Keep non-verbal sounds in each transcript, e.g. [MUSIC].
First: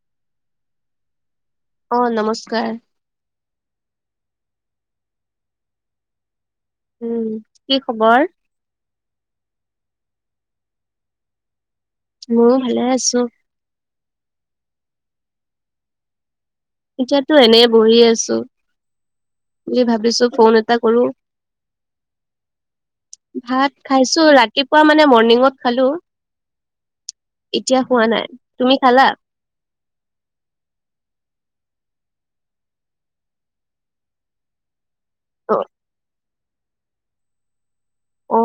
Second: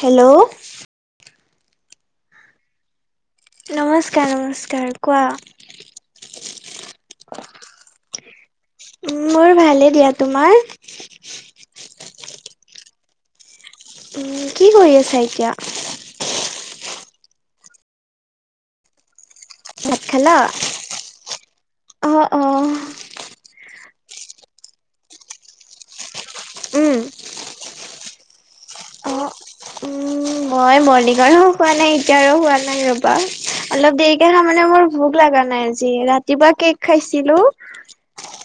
Hello? অ'! নমস্কাৰ। নমস্কাৰ, নমস্কাৰ! কোৱা? উম, কি খবৰ? মোৰ ভালেই দিয়া, তোমাৰ? মোৰো ভালে আছোঁ। উম কি কৰি আছা এতিয়া? এতিয়াতো, এনেই বহি আছোঁ। বুলি ভাত ভাবিছোঁ! খালা ফোন এটা কৰোঁ। অ অ উম ভাত খাইছোঁ। ৰাতিপুৱা মানে, মৰ্ণিঙত খালোঁ। উম! এতিয়া খোৱা নাই। তুমি খালা? উম মই মৰ্ণিঙৰো খোৱা নাই, এতিয়াৰো খোৱা নাই ৰ'বা! অলপ দেৰিকে খাম মানে, মোৰ ভোক লগা অ নাই আজি, ৰাতিপুৱা কে'ক খাইছিলোঁ। অ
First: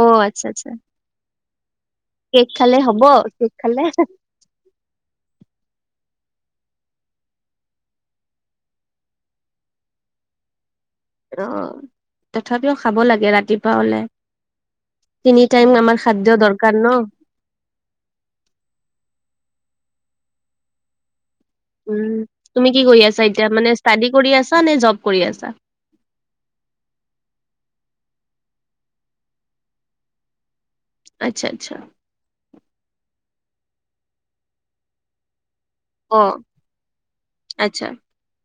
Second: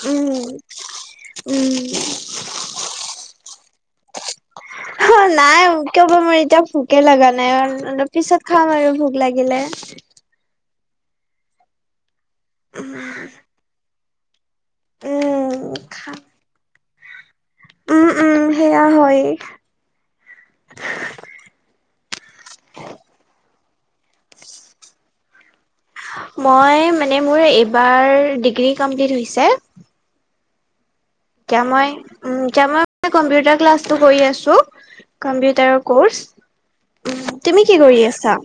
অ আচ্ছা আচ্ছা উম, উম। কে'ক খালে হ'ব, কে'ক খালে? অ'! নাই, কিয় বা মোৰ এতিয়া, ভোকে লগা নাই। অলপ পিছত, খাম আৰু ভোক লাগিলে। অ'! তথাপিও খাব লাগে, ৰাতিপুৱা হ'লে। তিনি উম টাইম আমাৰ খাম খাদ্য দৰকাৰ ন'! উম উম সেয়া হয়। উম, তুমি কি কৰি আছা এতিয়া? মানে, ষ্টাডি কৰি আছা নে, জব কৰি আছা? মই মানে, মোৰ এইবাৰ, ডিগ্ৰী কমপ্লিট হৈছে। আচ্ছা এতিয়া আচ্ছা মই, উম, এতিয়া মই, কম্পিউটাৰ ক্লাছটো কৰি আছোঁ। কম্পিউটাৰ অ কোৰ্চ। তুমি কি আচ্ছা কৰি আছা?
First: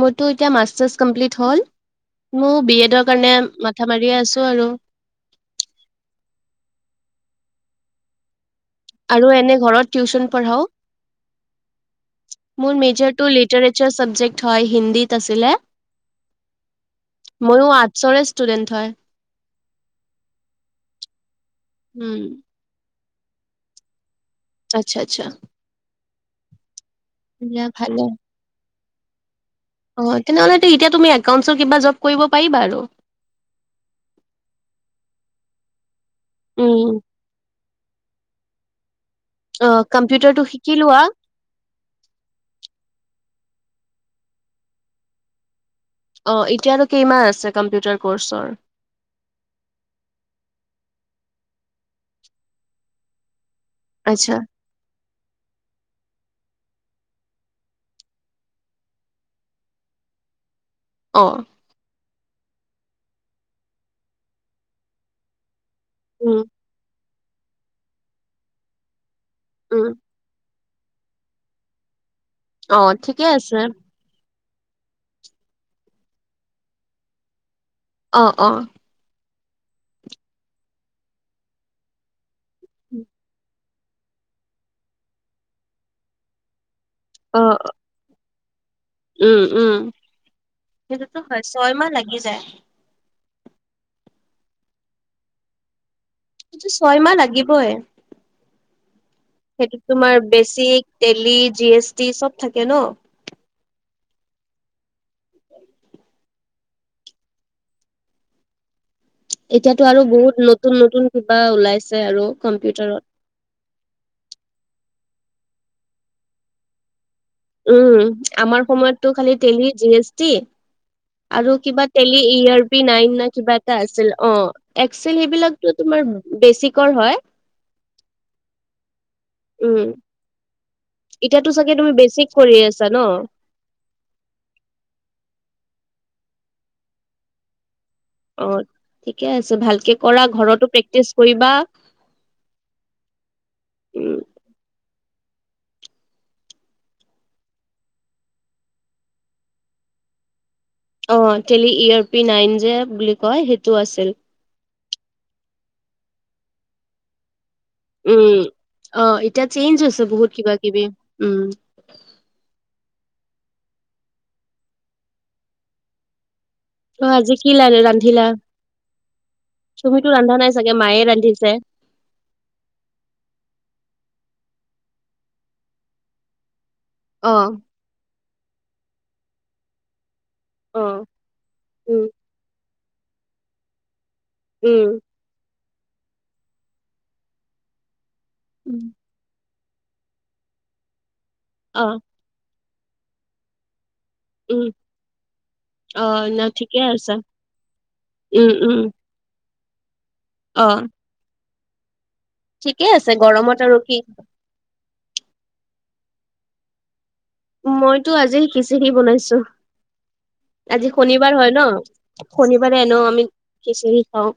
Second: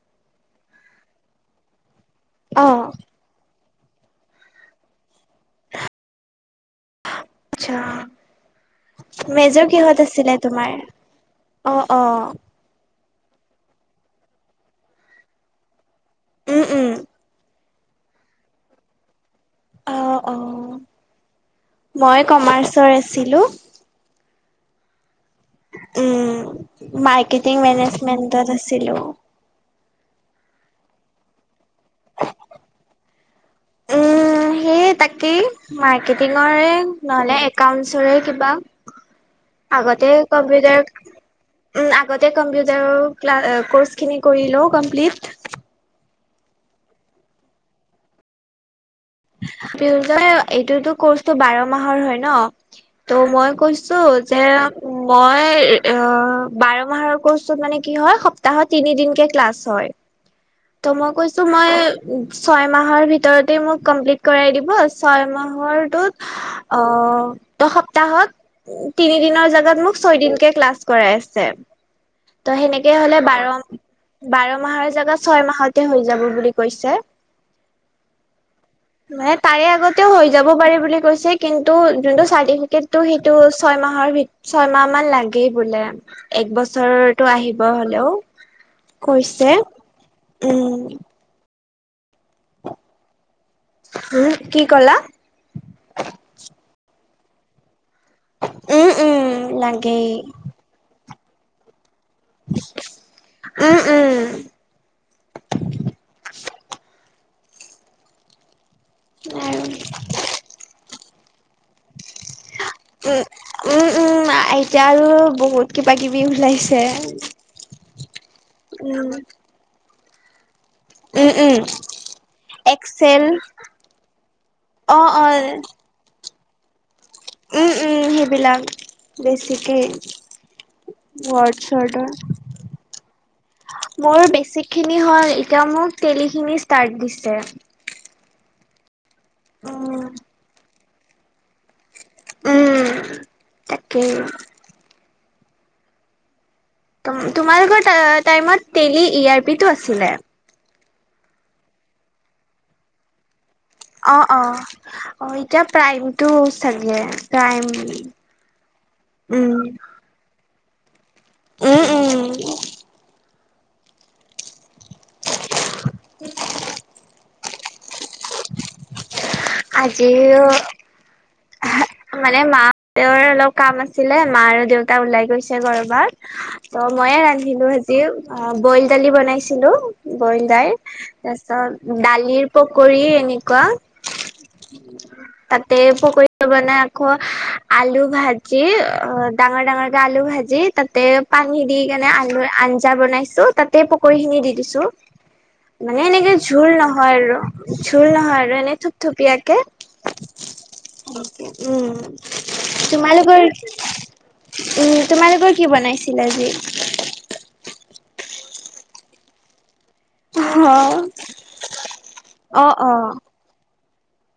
মোৰতো এতিয়া, মাষ্টাৰ্ছ কমপ্লিট হ'ল। মইয়ো অ বি এডৰ কাৰণে, মাথা মাৰিয়ে আছোঁ আৰু। [UNINTELLIGIBLE] আচ্ছা! আৰু এনে মেজৰ ঘৰত কিহত টিউচন আছিলে, পঢ়াও তোমাৰ? অ' অ'! মোৰ মেজৰটো, লিটাৰেচাৰ চাবজেক্ট হয়, হিন্দীত আছিলে। উম, উম। মইয়ো আৰ্টচৰে ষ্টুডেন্ট হয়। অ' অ'! উম মই কমাৰ্চৰ আছিলোঁ। আচ্ছা, আচ্ছা! উম, মাৰ্কেটিং দিয়া ভালে মেনেজমেন্টত আছিলোঁ। অ'! তেনেহ'লেতো, এতিয়া তুমি, একাউণ্টচৰ কিবা জব কৰিব পাৰিবা আৰু? উম, সেইয়ে তাকেই, মাৰ্কেটিঙৰে উম নহ'লে, একাউন্টছৰে কিবা, অ আগতে কম্পিউটাৰটো শিকি কম্পিউটাৰ লোৱা উম, আগতে কম্পিউটাৰ ক্লাছ, কোৰ্চ খিনি কৰি লওঁ কমপ্লিট। অ'! এতিয়ানো কেইমাহ আছে, কম্পিউটাৰ কোৰ্চৰ? এইটোতো, কোৰ্চটো বাৰ মাহৰ হয় ন' ত' মই কৈছোঁ কৈছোঁ! আচ্ছা যে মই, অ'! বাৰ মাহৰ কোৰ্চটোত মানে, কি হয়! সপ্তাহত তিনিদিনকে ক্লাছ হয়। [INAUDIBLE] ত মই অ কৈছোঁ মই ছয় মাহৰ ভিতৰতে মোক কমপ্লিট কৰাই দিব ছয় উম মাহৰটোত সপ্তাহত তিনি দিনৰ জাগাত উম মোক ছয় দিনকে ক্লাছ কৰাই আছে ত অ সেনেকে হলে ঠিকে বাৰ আছে বাৰ মাহৰ জোগা ছয় মাহতে হৈ যাব বুলি কৈছে অ', অ'। মানে তাৰে আগতেও হৈ যাব পাৰেি বুলি কৈছে কিন্তু যোনটো চাৰ্টিফিকেটটো সেইটো ছয় মাহৰ ভিতৰত ছয়মাহ মান লাগেই বোলে এক বছৰটো অ আহিব হ'লেও উম, কৈছে উম উম, সটোতো হয় ছয়মাহ লাগি যায়। উম কি ক'লা? ততটো ছয় মাহ লাগিবই। উম, উম। সেইটোত লাগেই তোমাৰ basic Tally G S T চব থাকে ন। উম, উম। হয়। উম। এতিয়াতো আৰু বহুত নতুন, নতুন কিবা ওলাইছে আৰু কম্পিউটাৰত। উম, উম, উম এতিয়া আৰু বহুত কিবা কিবি ওলাইছে। উম আমাৰ সময়ততো উম, খালি টেলি, জি এছ টি। উম, উম, আৰু কিবা Tally ERP nine Excel ন কিবা এটা আছিল অ অ', এক্সেল অ'। সেইবিলাকো তোমাৰ বেছিকৰ হয়। উম, উম সেইবিলাক বেছিকে উম। এতিয়াতো ৱৰ্ড চাগে তুমি চৰ্ডৰ বেছিক কৰি আছা ন। মোৰ বেছিক খিনি হল এতিয়া মোক তেলিখিনি ষ্টাৰট দিছে। অ', ঠিকে আছে ভালকে উম কৰা ঘৰতো প্ৰেক্টিচ কৰিবা। উম, তাকেই। উম, তোমালোকৰ টাইমত তেলি ই আৰ পি টো আছিলে। অ', টেলি ইয়ৰ পি নাইন যে বুলি কয় সেইটো আছিল। অ', অ', অ', এতিয়া প্ৰাইমটো চাগে প্ৰাইম উম, অ এতিয়া উম চেইঞ্জ হৈছে বহুত কিবা কিবি উম। উম, উম অ', আজি কি ল ৰান্ধিলা তুমিতো ৰান্ধা আজিও নাই চাগে মায়ে ৰান্ধিছে। মানে মা দেৰ অলপ কাম আছিলে মা আৰু দেউতা ওলাই গৈছে কৰ'বাত ত' মইয়ে অ'। ৰান্ধিলো আজি অ', বইল দালি বনাইছিলোঁ। বইল দাল অ' তাৰপিছত উম, দালিৰ পকৰি এনেকুৱা উম। তাতে পকী বনাই আকৌ আলু ভাজি উম। অ' ডাঙৰ ডাঙৰকে আলু ভাজি তাতে পানী দি অ' কেনে আলু আঞ্জা বনাইছোঁ তাত তাতেই পকৰী খিনি দি উম, দিছোঁ। মানে অ' এনেকে ন ঝোল ঠিকে আছে। নহয় আৰু ঝোল নহয় উম, আৰু উম, এনেই থূপথূপীয়াকে অ'। উম। ঠিকে আছে তোমালোকৰ গৰমত আৰু কি। উম, তোমালোকৰ কি বনাইছিল আজি? মইতো আজি খিচিৰি বনাইছোঁ। আজি অ', শনিবাৰ হয় ন অ', শনিবাৰে এনেও অ', আমি খিচিৰি খাওঁ।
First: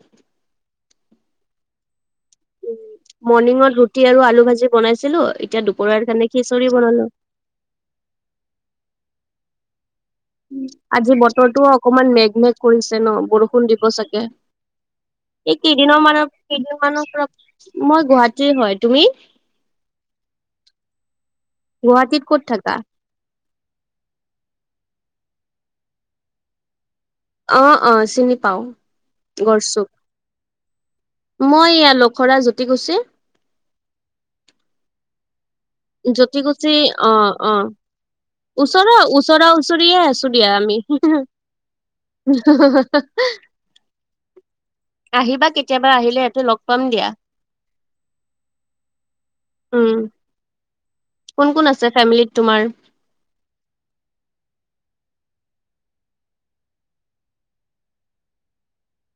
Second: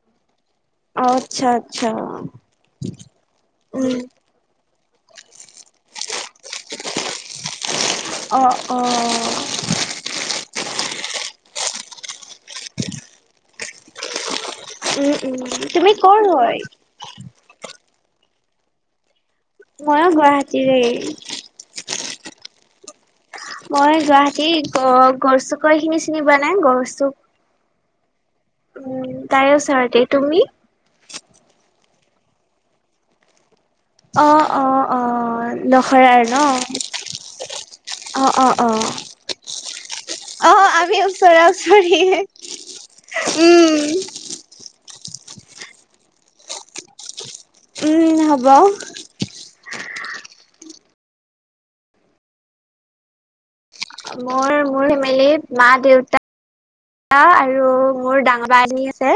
আচ্ছা, আচ্ছা। উ মৰ্ণিংত ৰুটি আৰু আলু ভাজি বনাইছিলোঁ এতিয়া দুপৰাৰ কাৰণে খিচৰি বনালো। অ', অ'। আজি বতৰটো অকমান মেঘ মেঘ কৰিছে ন বৰষুণ দিব চাগে। উম, উম, এই তুমি কেইদিনৰ ক'ৰ মানৰ হয়? কেইদিনমানৰ পৰা মই গুৱাহাটীৰ হয়, তুমি? মইও গুৱাহাটীৰে। গুৱাহাটীত ক'ত থাকা? মই গুৱাহাটী গ গৰ চুক এই খিনি চিনি পোৱা নাই গৰ চুক অ অ চিনি পাও তাৰে গৰ চুক। ওচৰতে, তুমি? মই ইয়া লখৰা জ্যোতি কুছি। অ অ অ। লখৰাৰ ন? যতি কুছি অ অ। অ', অ', অ', অ', ওচৰা ওচৰা ওচৰিয়ে আছো দিয়া আমি। ওচৰা ওচৰিয়ে। উম, আহিবা কেতিয়াবা আহিলে ইয়াতে লগ পাম দিয়া। উম হ'ব। উম। কোন কোন আছে ফেমিলিত তোমাৰ? মোৰ মোৰ ফেমিলি মা-দেউতা আৰু মোৰ ডাঙৰ বা এজনী আছে।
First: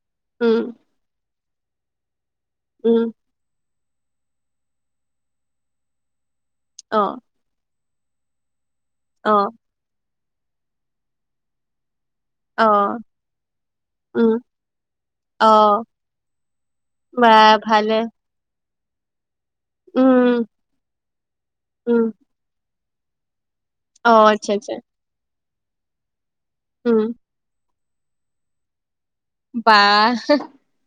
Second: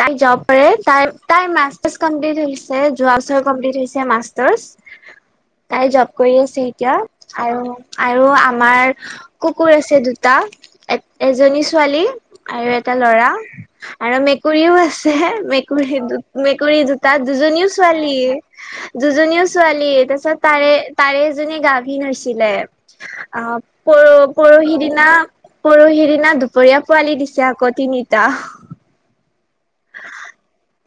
তাই [UNINTELLIGIBLE] উম তাই তাইৰ মাষ্টাৰ্ছ কমপ্লিট হৈ গৈছে। উম যোৱা যোৱা বাৰ কম্পিলত হৈছে মাষ্টাৰ্ছ, তাই জব কৰি আছে এতিয়া। অ আৰু আৰু আমাৰ অ কুকুৰ আছে দুটা এ এজনী ছোৱালী আৰু অ এটা ল'ৰা, আৰু উম মি মেকুৰীও আছে অ মেকুৰী দু মেকুৰী দুটা বা দুজনীও ভালে ছোৱালীৱে। দুজনীও ছোৱালী, উম তাৰপিছত তাৰে তাৰে এজনী উম গাভিন হৈছে। অ অ আচ্ছা আচ্ছা পৰহি দিনা পৰি দিনা দু দুপোৰীয়া উম পোৱালি দিছে আকৌ তিনিটা। বা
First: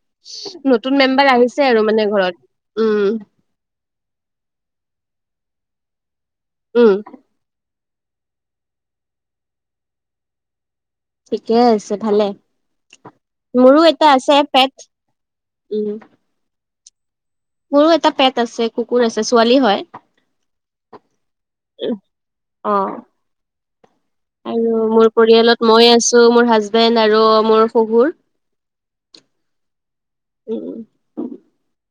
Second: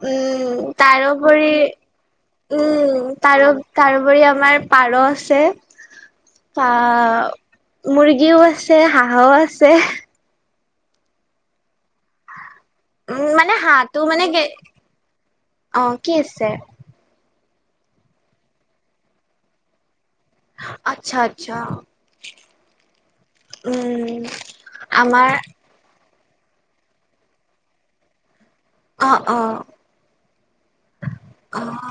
উম নতুন মেম্বাৰ তাৰোপৰি আহিছে আৰু মানে ঘৰত। উম তাৰো তাৰোপৰি আমাৰ পাৰ আছে, আ উম, মুৰ্গীও আছে, হাঁহও আছে। ঠিকে আছে ভালে। উম মানে মোৰো হাঁহটো এটা মানে আছে কে পেট অ উম। কি আছে মোৰো এটা পেট আছে, কুকুৰ আছে। ছোৱালী হয়। আচ্ছা আচ্ছা। অ', উম আৰু মোৰ আমাৰ পৰিয়ালত মই আছো মোৰ হাজবেণ্ড আৰু মোৰ শহুৰ। অ অ উম, অ।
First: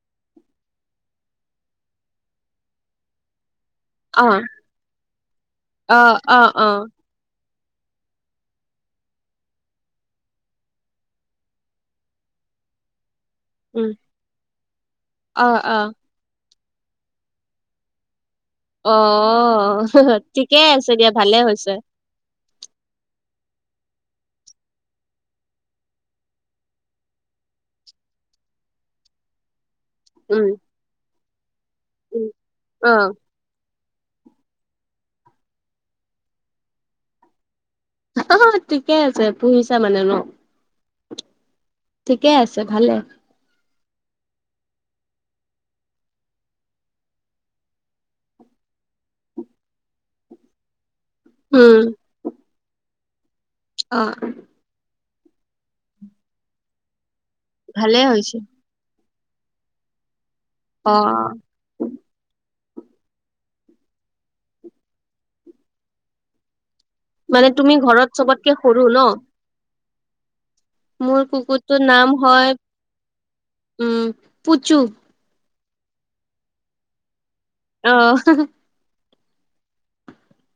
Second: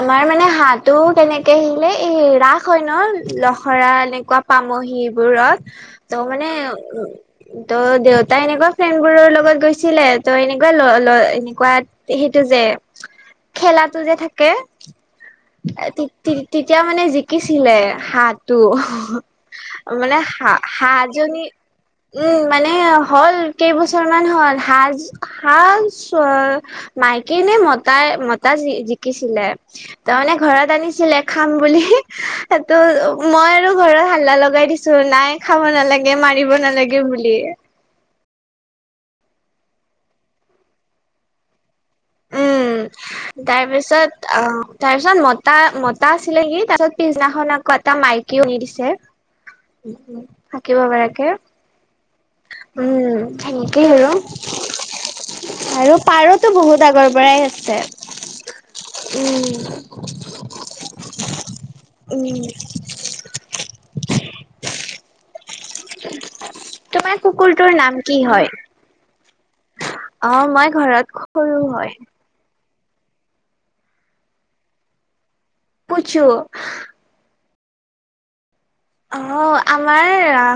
আমাৰ মানে হাঁহটো কেনেকে আহিলে এ ৰাস হয় ন খৰা অ', এনেকুৱা পাম সিবোৰত অ', ত অ', মানে অ', উ ত দেউতা এনেকুৱা ফ্ৰেণ্ড বোৰৰ লগত গৈছিলে। ত এনেকুৱা ল ল এনেকুৱাত সেইটো যে উম, খেলাতো যে থাকে, অ', অ'। তে-তে-তেতিয়া মানে জিকিছিলে হাত অ', মানে ঠিকে আছে দিয়া ভালে হাঁহ-হাঁহজনী হৈছে, উম মানে হ'ল কেইবছৰ মান হ'ল। হাঁহ-হাঁহ মাইকী নে মতাই মতা জী জিকিছিলে। তাৰ মানে উম, ঘৰত আনিছিলে খাম বুলি উম। তাতো অ', মই আৰু ঘৰত হাল্লা লগাই দিছো, নাই খাব নালাগে মাৰিব নালাগে বুলি। অ ঠিকে আছে পুহিছা মানে ন। ঠিকে আছে ভালে। তাৰ পিছত অ তাৰ পিছত মতা-মতা আছিলে নে, তাৰ পিছত পিছনাখন আকৌ এটা মাইকী কি আনি নিদিছে। [INAUDIBLE] থাকিব পৰাকে। উম। উম সনেকেই অ', আৰু। আৰু পাৰতো বহুত আগৰ পৰাই আছে ভালে হৈছে। উম। অ'। উম। তোমাৰ কুকুৰটোৰ নাম কি হয়? ব্ৰন। অ' মই ঘৰত মোৰ সৰু কুকুৰটোৰ হয়। নাম হয়, উম, পুচু। পু্ুচু। অ'। অ' আমাৰ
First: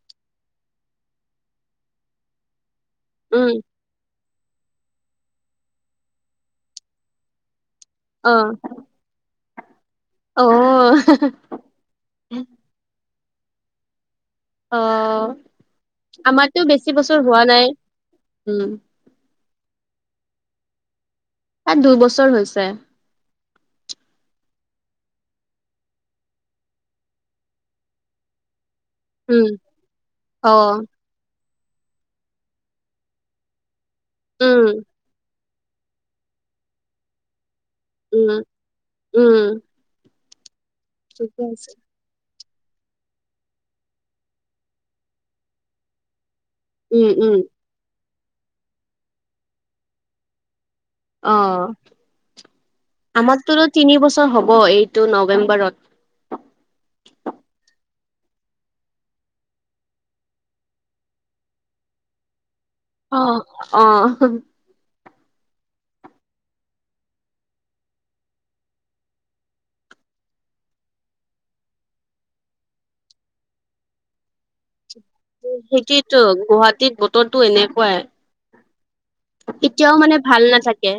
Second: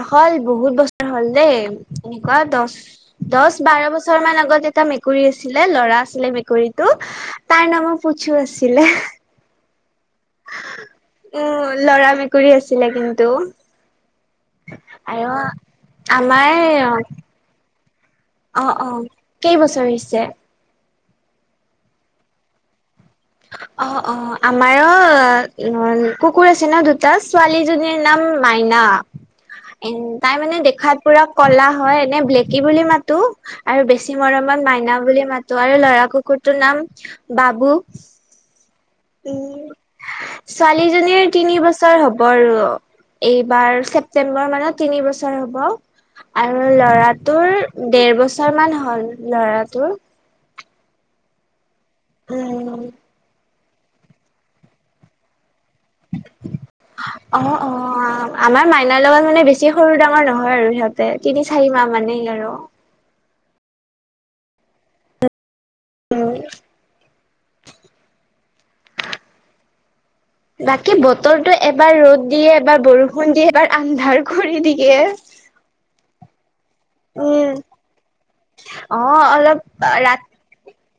হল বহুত বছৰ হ'ল দেই, এনেকুৱা দহ উম দহ বাৰ বছৰ শৰ্মাৰ আগত এটা মেকুৰী আছিলে, ল'ৰা আছিলে মেকুৰীতটো, তাৰ নামত পুচু অ' আছিলে। অ'। উম, ল'ৰা মেকুৰী আছিলে কিন্তু। অ' আৰু, আমাৰতো বেছি আমাৰ বছৰ হোৱা নাই। উম অ' অ' কেই বছৰ হৈছে? তাৰ দুইবছৰ হৈছে। অ' অ' আমাৰো ন কুকুৰ আছে দুটা, ছোৱালী জনীৰ নাম মাইনা। উম এ তাই মানে অ' দেখাত পুৰা কলা হয়, এনে ব্লেকি বুলি মাতো। আৰু বেছি উম মৰমত মাইনা বুলি মাতো, আৰু লৰা কুকুৰটোৰ নাম বাবু। উম, উম। ছোৱালীজনীৰ ঠিকে তিনি আছে বছৰ হ'ব। হ'ব আৰু, এইবাৰ ছেপ্তেম্বৰ মানত তিনি বছৰ হ'বহ আৰু উম উম লৰাটোৰ দেৰ বছৰ মান হ'ল লৰাটোৰ। অ'। উম। আমাৰতো তিনি বছৰ হ'ব এইটো নৱেম্বৰত। অ' অ' আমাৰ মাইনাৰ লগত মানে বেছি সৰু ডাঙৰ নহয় আৰু, সিহঁত তিনি চাৰি মাহ মানেই আৰু। অ' অ'। উম। [INAUDIBLE] বাকী বতৰটো এবাৰ ৰ'দ দিয়ে, এবাৰ বৰষুণ দিয়ে, এবাৰ আন্ধাৰ কৰি দিয়ে। সেইটোতো গুৱাহাটীত বতৰতো উম, এনেকুৱাই, অ', অলপ কেতিয়াও ৰাত মানে ভাল নাথাকে।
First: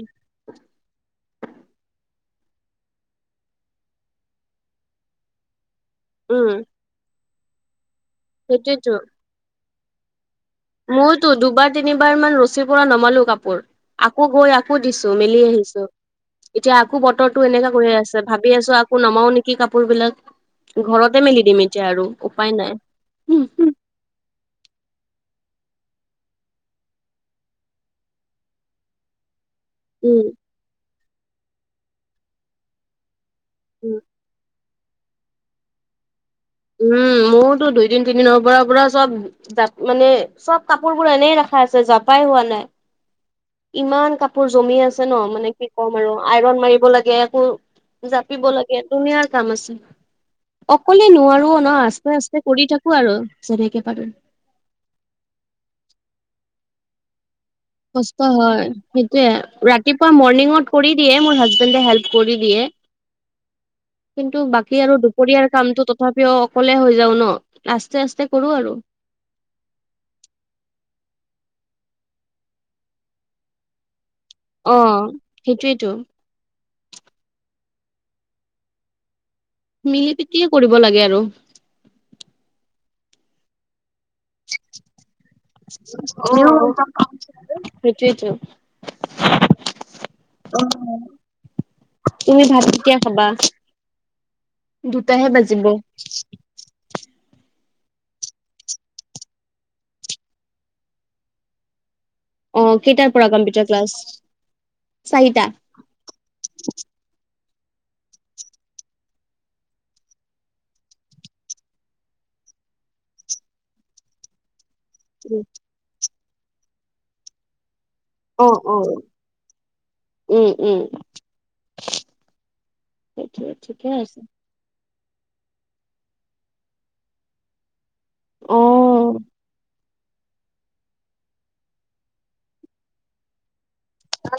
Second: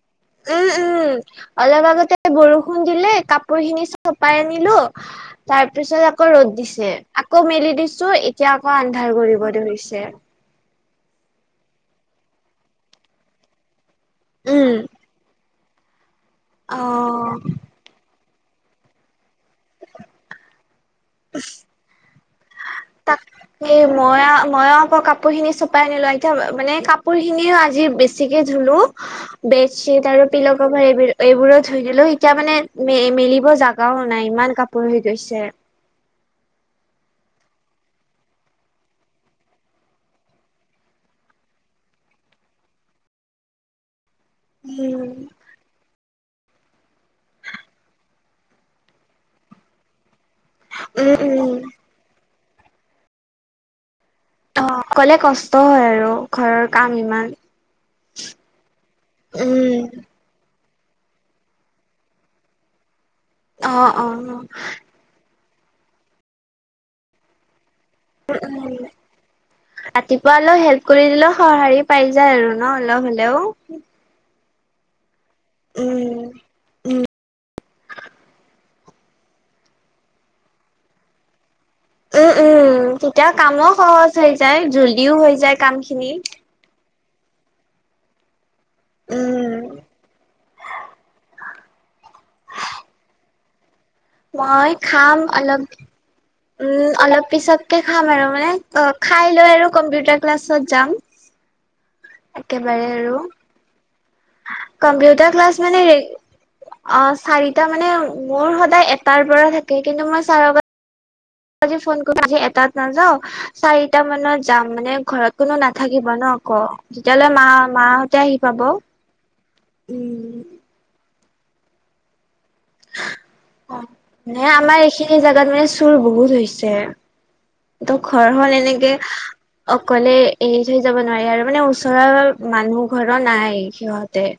উম, উম। অলপ আগতে বৰষুণ দিলে কাপোৰ খিনি চপাই আনিলো, তাৰ পিছত আকৌ উম ৰ'দ দিছে, আকৌ মেলি দিছো এতিয়া আকৌ সেইটোয়েতো আন্ধাৰ কৰিব ধৰিছে। মইতো দুবাৰ তিনিবাৰ মান ৰছীৰ পৰা নমালো কাপোৰ। আকৌ গৈ উম, আকৌ দিছো, মেলি আহিছো, এতিয়া আকৌ অ'। বতৰটো এনেকা আছে ভাবি আছো, আকৌ নমাও নেকি কাপোৰ বিলাক, ঘৰত ততে মেলি দিম এতিয়া আৰু, উপায় তাকে নাই। মই মইও আকৌ কাপোৰ খিনি চপাই আনিলো, এতিয়া মানে কাপোৰ খিনিও আজি বেছিকে ধুলো। বেডশ্বীট আৰু পিলোকভাৰ এইবোৰ এইবোৰো ধুই দিলো, এতিয়া মানে ম মেল ক জাগাও নাই, ইমান কাপোৰ হৈ গৈছে। উম, মোৰতো দুইদিন তিনিদিনৰ পৰা পৰা চব জাপ, মানে চব কাপোৰবোৰ এনেই ৰখা আছে জপাই হোৱা নাই। ইমান কাপোৰ জমি আছে উম ন মানে কি কম আৰু আইৰন মাৰিব লাগে একো জাপিব লাগে ধুনীয়াাৰ কাম আছে। অকলে উম নোৱাৰো উম না আস্তে-আস্তে কৰি থাকো আৰু যেনেকে পাৰো। অ, অকলে কষ্ট হয় আৰু ঘৰৰ কাম ইমান। কষ্ট হয়, সেইটোয়ে উম ৰাতিপুৱা মৰ্ণিঙত কৰি দিয়ে মোৰ হাজবেন্ডে হেল্প কৰি দিয়ে অ অ কিন্তু বাকী আৰু দুপৰীয়াৰ কামটো তথাপিও অকলে হৈ যাও ন। আস্তে-আস্তে উম, উম, ৰাতিপুৱা অলপ হেল্প কৰি দিলেও সহাৰি পাই যায় আৰু ন অলপ হ'লেও। অ, সেইটোৱেতো। উম উম, মিলি পিতিয়ে কৰিব লাগে আৰু। উম, উম, তেতিয়া কামো সহজ হৈ যায় জল্দিও হৈ যায়। কাম খিনি সেইটোৱেটো, উম অ, তুমি ভাত কেতিয়া খাবা? মই খাম দুটাহে অলপ বাজিব উম, অলপ পিছতকে খাম আৰু মানে অ, খাই লৈ আৰু কম্পিউটাৰ ক্লাছত যাম। অহ, একেবাৰে কেইটাৰ আৰু পৰা কম্পিউটাৰ ক্লাছ? কম্পিউটাৰ চাৰিটা ক্লাছ মানে হেৰী, অ চাৰিটা মানে মোৰ সদায় এটাৰ পৰা থাকে কিন্তু মই চাৰ আজি ফোন কৰ আজি এটাত নাযাও চাৰিটা মানত যাম মানে ঘৰত কোনো নাথাকিব। থাকিব ন আকৌ তেতিয়ালৈ মা মাহতে আহি অ পাব। অ উম, উম উম সেইটোৱে ঠিকে আছে। এ আমাৰ এইখিনি জেগাত মানে চুৰ বহুত হৈছে। ত ঘৰ খন এনেকে অ। অ কলে এৰি থৈ যাব নোৱাৰি আৰু মানে ওচৰৰ মানুহ ঘৰৰ নাই সিহঁতে।